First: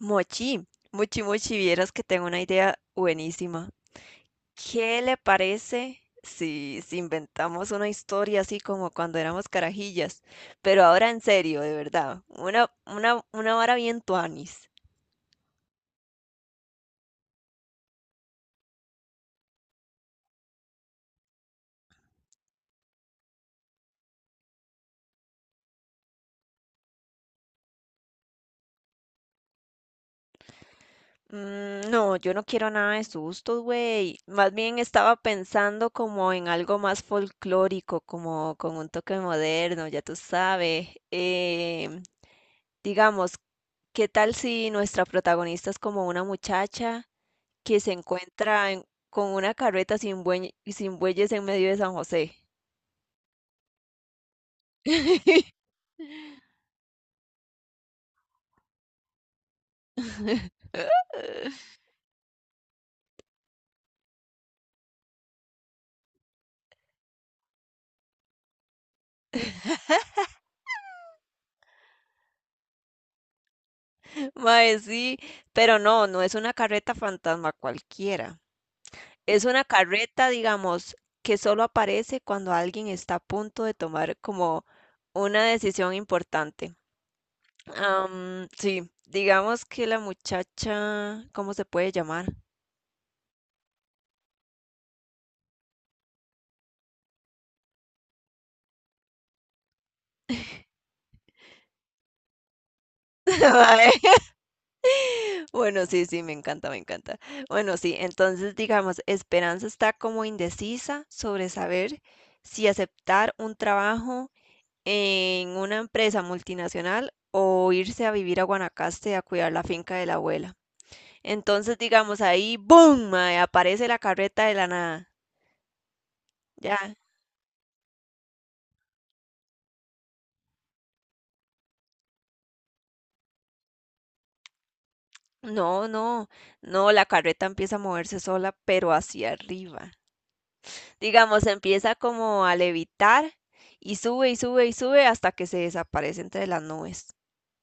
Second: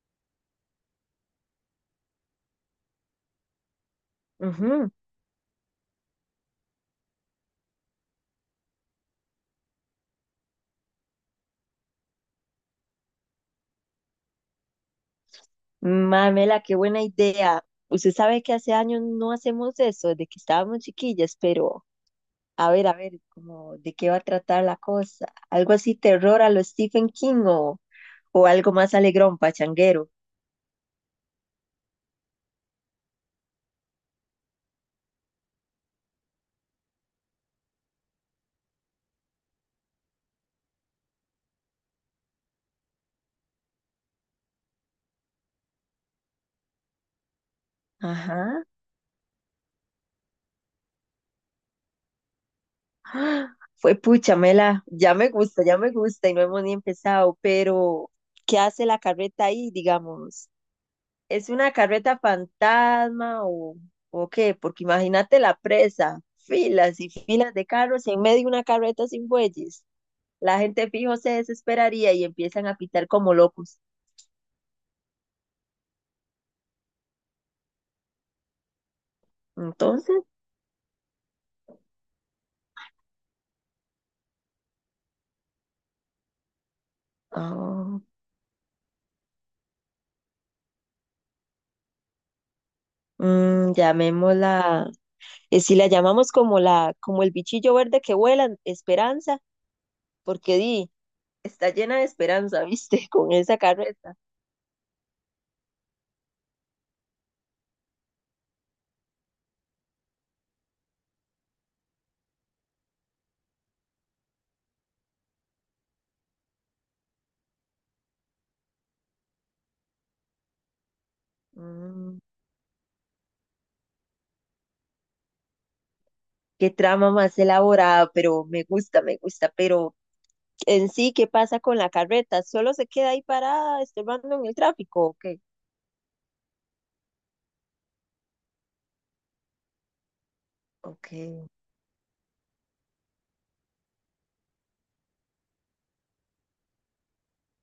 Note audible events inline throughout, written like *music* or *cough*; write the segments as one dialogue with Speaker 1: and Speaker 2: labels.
Speaker 1: Mochi, Mochi, Mochi, vieras que tengo una idea buenísima.
Speaker 2: Ujú.
Speaker 1: ¿Qué le parece si inventamos una historia así como cuando éramos carajillas? Pero ahora en serio, de verdad, una vara bien tuanis.
Speaker 2: Mamela, qué buena idea. Usted sabe que hace años no hacemos eso, desde que estábamos chiquillas, pero a ver, como de qué va a tratar la cosa. Algo así terror a lo Stephen King o algo más alegrón, pachanguero.
Speaker 1: No, yo no quiero nada de sustos, güey. Más bien estaba pensando como en algo más folclórico, como con un toque moderno, ya tú sabes. Digamos, ¿Qué tal si nuestra protagonista es como una muchacha que
Speaker 2: Ajá.
Speaker 1: con una carreta sin bueyes en medio de San José?
Speaker 2: ¡Ah! Fue pucha, Mela,
Speaker 1: *laughs*
Speaker 2: ya me gusta y no hemos ni empezado, pero ¿qué hace la carreta ahí, digamos? ¿Es una carreta fantasma o qué? Porque imagínate la presa, filas y filas de carros y en medio una carreta sin bueyes. La gente fijo se desesperaría y empiezan a pitar como locos.
Speaker 1: Mae, sí, pero no es una carreta fantasma cualquiera. Es una
Speaker 2: Entonces,
Speaker 1: carreta, digamos, que solo aparece cuando alguien está a punto de tomar como una decisión importante.
Speaker 2: ah,
Speaker 1: Sí, digamos que la muchacha, ¿cómo se puede llamar?
Speaker 2: llamémosla, si la llamamos como la, como el bichillo verde que vuela, Esperanza, porque di, está llena de esperanza, ¿viste? *laughs* Con
Speaker 1: *laughs*
Speaker 2: esa
Speaker 1: Vale.
Speaker 2: carreta.
Speaker 1: Bueno, sí, sí, me encanta, me encanta. Bueno, sí, entonces digamos, Esperanza está como indecisa sobre saber si aceptar un trabajo en una empresa multinacional o irse a vivir a Guanacaste a cuidar la finca de la abuela. Entonces,
Speaker 2: Mm,
Speaker 1: digamos, ahí, ¡boom! Mae, aparece la carreta de la nada.
Speaker 2: qué
Speaker 1: Ya.
Speaker 2: trama más elaborada, pero me gusta, pero en sí, ¿qué pasa con la carreta? ¿Solo se queda ahí parada, estorbando en el tráfico? Ok,
Speaker 1: No, no, no, la carreta empieza a moverse sola, pero hacia arriba. Digamos,
Speaker 2: ok.
Speaker 1: empieza como a levitar y sube y sube y sube hasta que se desaparece entre las nubes.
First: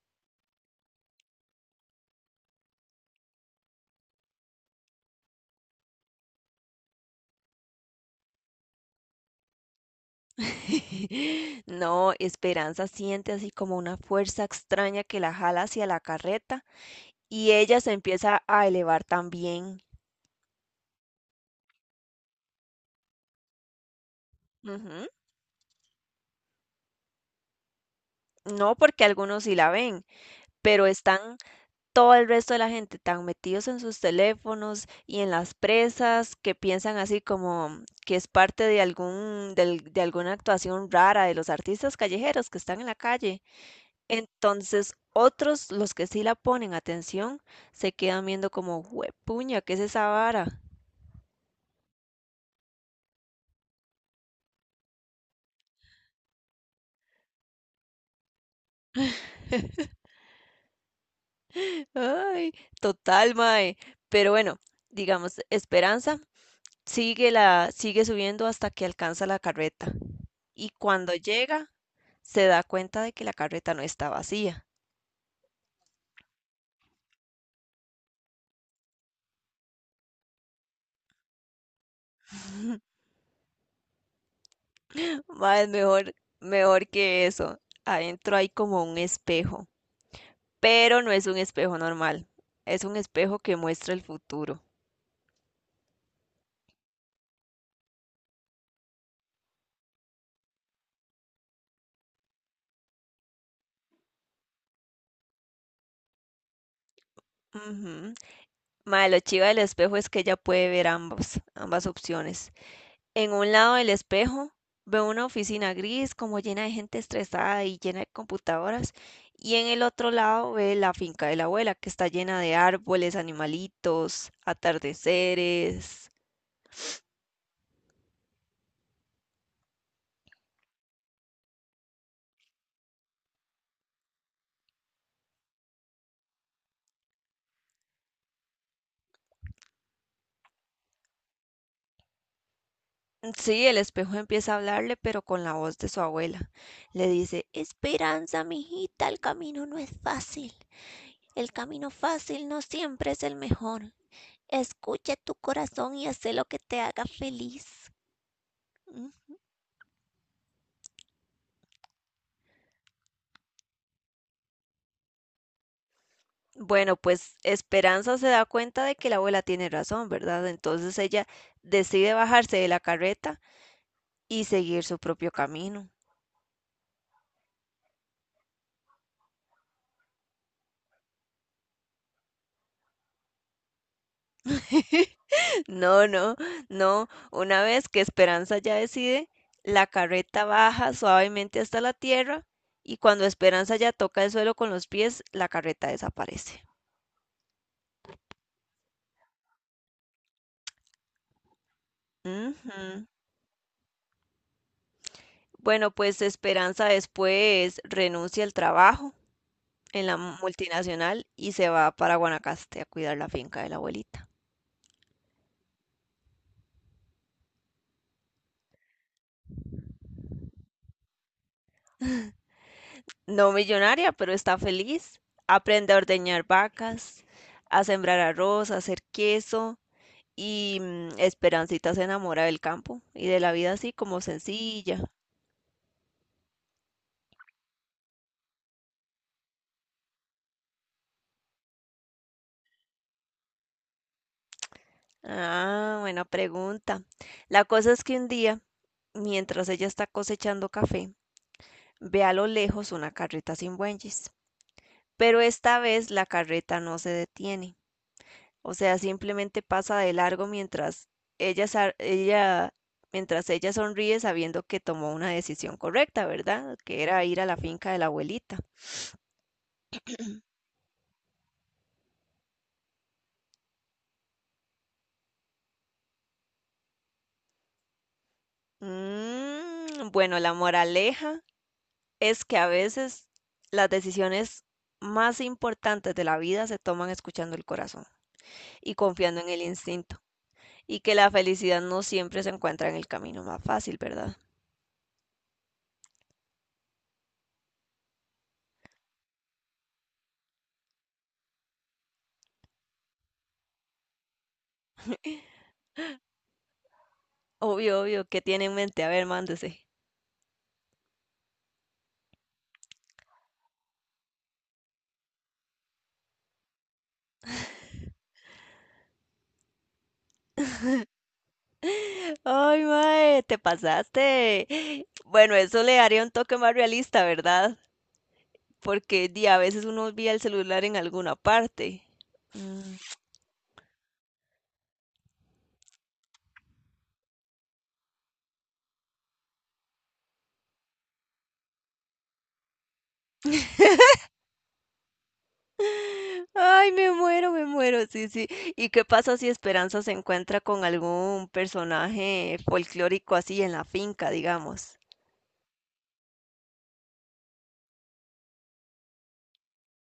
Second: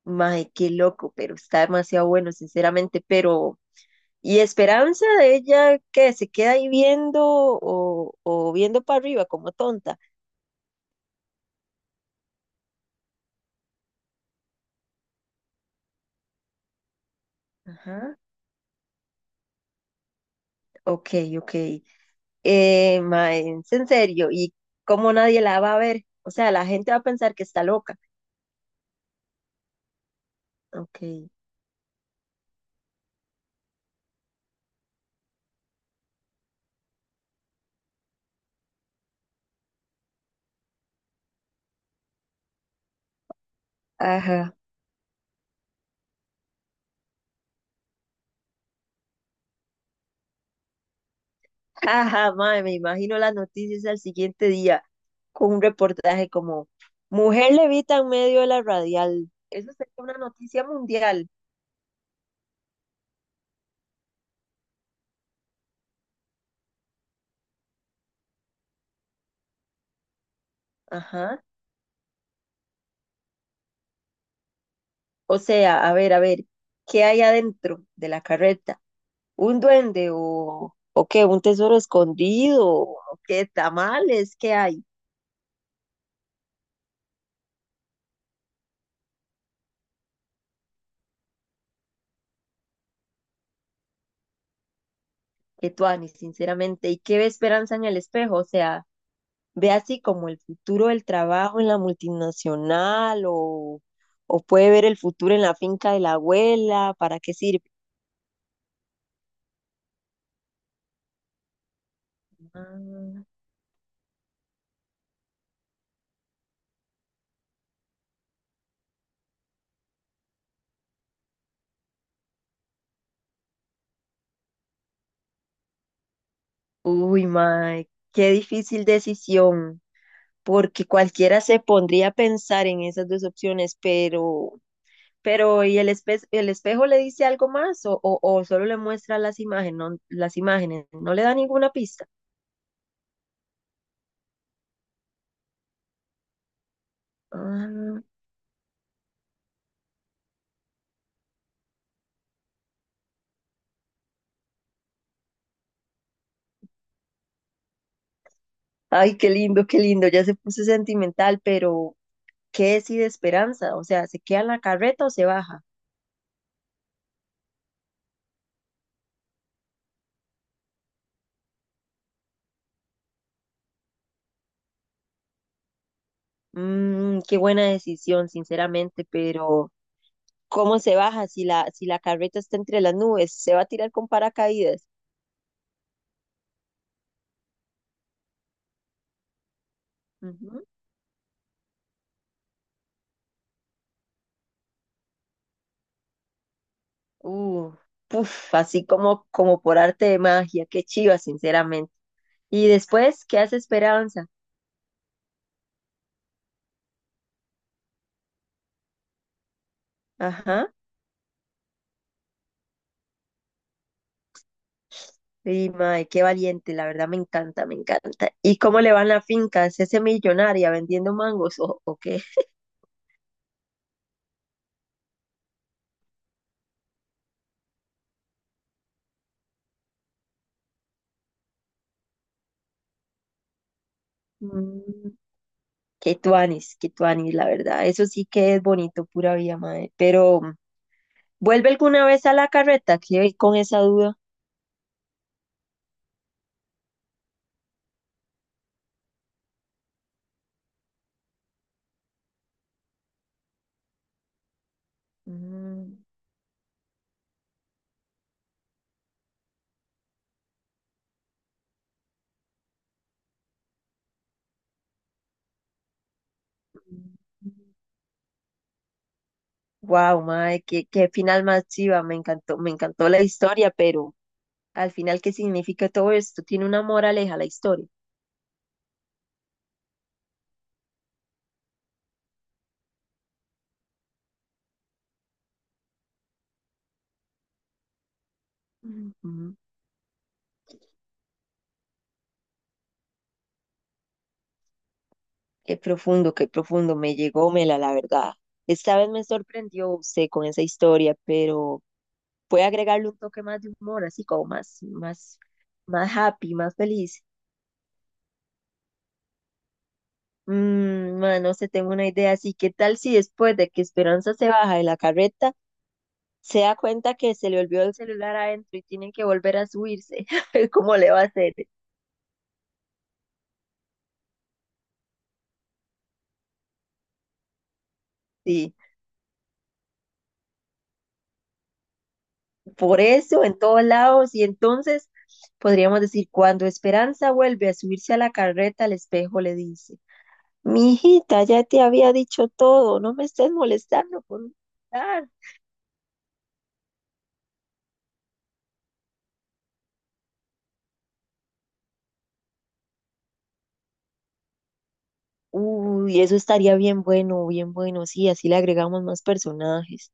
Speaker 2: Mae, qué loco, pero está demasiado bueno, sinceramente. Pero, ¿y esperanza de ella qué se queda ahí viendo o viendo para arriba como tonta?
Speaker 1: *laughs* No, Esperanza siente así como una fuerza extraña que la jala hacia la carreta y ella se
Speaker 2: Ajá,
Speaker 1: empieza a elevar también.
Speaker 2: ok, ok. Mae, es en serio, ¿y
Speaker 1: Ujú.
Speaker 2: cómo nadie la va a ver? O sea, la gente va a pensar que está loca.
Speaker 1: No, porque algunos sí la ven, pero
Speaker 2: Ok,
Speaker 1: están todo el resto de la gente tan metidos en sus teléfonos y en las presas que piensan así como que es parte de de alguna actuación rara de los artistas callejeros que están en la calle.
Speaker 2: ajá.
Speaker 1: Entonces, otros, los que sí la ponen atención, se quedan viendo como, puña, ¿qué es esa vara?
Speaker 2: Ajá, mae, me imagino las noticias al siguiente día con un reportaje como Mujer levita en medio de la radial. Eso sería una noticia mundial.
Speaker 1: *laughs* Ay, total, mae. Pero bueno, digamos, Esperanza sigue subiendo hasta que alcanza la carreta. Y cuando
Speaker 2: Ajá.
Speaker 1: llega se da cuenta de que la carreta no está vacía.
Speaker 2: O sea, a ver, ¿qué hay adentro de la carreta? ¿Un duende o qué? ¿Un tesoro escondido? ¿O qué tamales? ¿Qué hay?
Speaker 1: *laughs* Mae, es mejor que eso. Adentro hay como un espejo, pero no es un espejo normal. Es un espejo que muestra el futuro.
Speaker 2: Que tuani, sinceramente. ¿Y qué ve esperanza en el espejo? O sea, ve así como el futuro del trabajo en la multinacional o puede ver el futuro en la finca de la abuela, ¿para qué sirve?
Speaker 1: Ujú. Mae, lo chiva del espejo es que ella puede ver ambas opciones.
Speaker 2: Ah,
Speaker 1: En un lado del espejo veo una oficina gris como llena de gente estresada y llena de computadoras, y en el otro lado ve la finca de la abuela que está llena de árboles, animalitos, atardeceres.
Speaker 2: uy, mae, qué difícil decisión, porque cualquiera se pondría a pensar en esas dos opciones, pero ¿y el el espejo le dice algo más o solo le muestra las imágenes, no le da ninguna pista?
Speaker 1: Sí, el espejo empieza a hablarle, pero con la voz de su abuela. Le dice,
Speaker 2: Ah,
Speaker 1: Esperanza, mijita, el camino no es fácil. El camino fácil no siempre es el mejor. Escucha tu corazón y haz lo que te haga feliz.
Speaker 2: ay, qué lindo, ya se puso sentimental, pero ¿qué decide Esperanza? O sea, ¿se queda en la carreta o se baja?
Speaker 1: Bueno, pues Esperanza se da cuenta de que la abuela tiene razón, ¿verdad? Entonces ella decide bajarse de la carreta y seguir su propio camino.
Speaker 2: Qué buena decisión, sinceramente, pero ¿cómo se baja si si la carreta está entre las nubes? ¿Se va a tirar con paracaídas?
Speaker 1: *laughs* No, no, no. Una vez que Esperanza ya decide, la carreta
Speaker 2: Ujú.
Speaker 1: baja suavemente hasta la tierra y cuando Esperanza ya toca el suelo con los pies, la carreta desaparece.
Speaker 2: Uh, puf, así como, como por arte de magia, qué chiva, sinceramente. Y
Speaker 1: Ujú.
Speaker 2: después, ¿qué hace Esperanza?
Speaker 1: Bueno, pues Esperanza después renuncia al trabajo en la
Speaker 2: Ajá.
Speaker 1: multinacional y se va para Guanacaste a cuidar la finca de la abuelita.
Speaker 2: Y mae, qué valiente, la verdad me encanta, me encanta. ¿Y cómo le va en la finca? ¿Se hace millonaria vendiendo mangos o qué?
Speaker 1: No millonaria, pero está feliz. Aprende a ordeñar vacas, a sembrar arroz, a hacer queso y Esperancita se enamora del campo y de la vida así como sencilla.
Speaker 2: Mm. Qué tuanis, la verdad. Eso sí que es bonito, pura vida, madre. Pero, ¿vuelve alguna vez a la carreta? Quedé con esa duda.
Speaker 1: Ah, buena pregunta. La cosa es que un día, mientras ella está cosechando café, ve a lo lejos una carreta sin bueyes, pero esta
Speaker 2: Mm.
Speaker 1: vez la carreta no se detiene. O sea, simplemente pasa de largo mientras ella, sa- ella, mientras ella sonríe sabiendo que tomó una decisión correcta, ¿verdad? Que era ir a la finca de la abuelita.
Speaker 2: Wow, madre, qué final más chiva. Me encantó la historia, pero al final, ¿qué significa todo esto? Tiene una moraleja la historia.
Speaker 1: Bueno, la moraleja es que a veces las decisiones más importantes de la vida se toman escuchando el corazón y confiando en
Speaker 2: Ujú.
Speaker 1: el instinto, y que la felicidad no siempre se encuentra en el camino más fácil, ¿verdad?
Speaker 2: Qué profundo, qué profundo. Me llegó Mela, la verdad. Esta vez me sorprendió usted con esa historia, pero puede agregarle un toque más de humor, así como más happy, más feliz.
Speaker 1: Obvio, obvio, ¿qué tiene en mente? A ver, mándese.
Speaker 2: Ma, no sé, tengo una idea. Así, ¿qué tal si después de que Esperanza se baja de la carreta, se da cuenta que se le olvidó el celular adentro y tienen que volver a subirse? *laughs* ¿Cómo le va a hacer?
Speaker 1: Ay, mae, te pasaste. Bueno, eso le daría un toque más realista, ¿verdad?
Speaker 2: Sí,
Speaker 1: Porque di, a veces uno olvida el celular en alguna parte. Mm.
Speaker 2: por eso, en todos lados. Y entonces podríamos decir, cuando Esperanza vuelve a subirse a la carreta, el espejo le dice, mi hijita, ya te había dicho todo, no me estés molestando con
Speaker 1: Ay, me muero, sí, sí. ¿Y qué pasa si Esperanza se encuentra con algún personaje folclórico así en la finca, digamos?
Speaker 2: uy, eso estaría bien bueno, sí, así le agregamos más personajes.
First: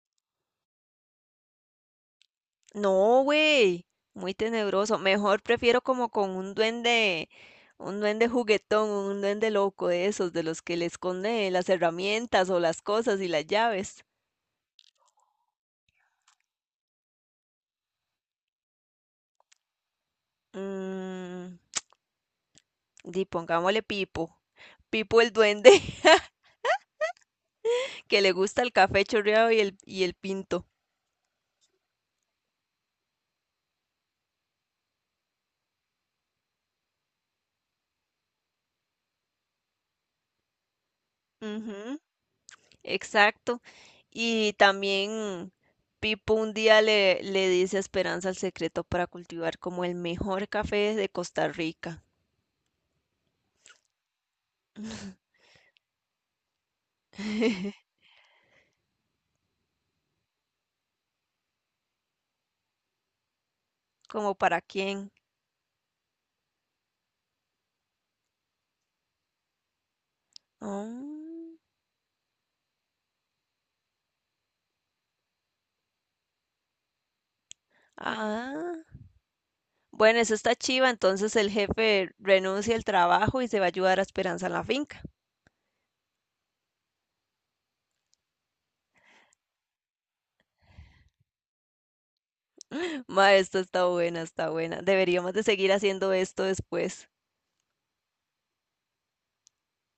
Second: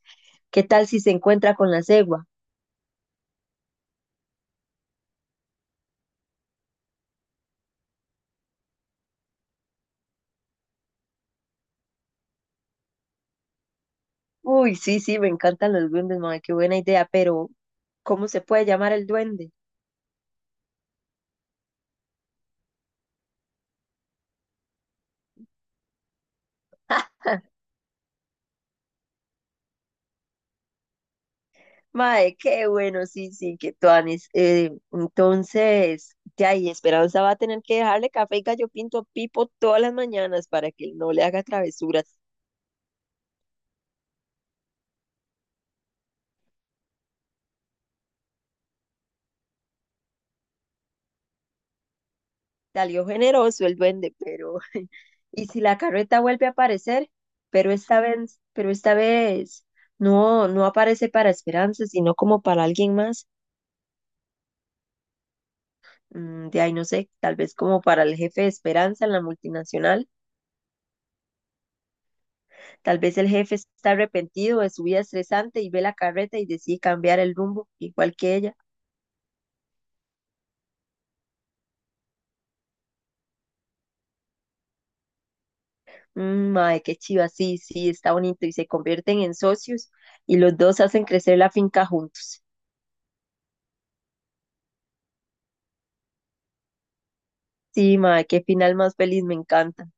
Speaker 2: ¿Qué tal si se encuentra con la cegua?
Speaker 1: No, güey, muy tenebroso. Mejor prefiero como con un duende juguetón, un duende loco de esos, de los que le esconde las herramientas o las cosas y las llaves.
Speaker 2: Uy, sí, sí, me encantan los duendes, mae, qué buena idea, pero ¿cómo se puede llamar el duende?
Speaker 1: Mmm, di, pongámosle Pipo. Pipo el duende *laughs* que le gusta el café chorreado y el pinto.
Speaker 2: Mae, qué bueno, sí, sí, qué tuanis. Entonces, de ahí, Esperanza va a tener que dejarle café y gallo pinto a Pipo todas las mañanas para que él no le haga
Speaker 1: Ujú,
Speaker 2: travesuras.
Speaker 1: exacto. Y también Pipo un día le dice a Esperanza el secreto para cultivar como el mejor café de Costa Rica.
Speaker 2: Salió generoso el duende, pero
Speaker 1: *laughs*
Speaker 2: y si la carreta vuelve a aparecer,
Speaker 1: *laughs*
Speaker 2: pero esta vez no, no aparece para Esperanza, sino como para alguien más.
Speaker 1: ¿Como para quién?
Speaker 2: De ahí no sé, tal vez como para el jefe de Esperanza en la multinacional.
Speaker 1: Mm,
Speaker 2: Tal vez el jefe está arrepentido de su vida estresante y ve la carreta y decide cambiar el rumbo, igual que ella.
Speaker 1: ah, bueno, eso está chiva. Entonces el jefe renuncia al trabajo y se va a ayudar a Esperanza en la finca.
Speaker 2: Mae, qué chiva, sí, sí, está bonito. Y se convierten en socios y los dos hacen crecer la finca juntos.
Speaker 1: *laughs* Ma, esto está buena, está buena. Deberíamos de seguir haciendo esto después.
Speaker 2: Sí, mae, qué final más feliz, me encanta.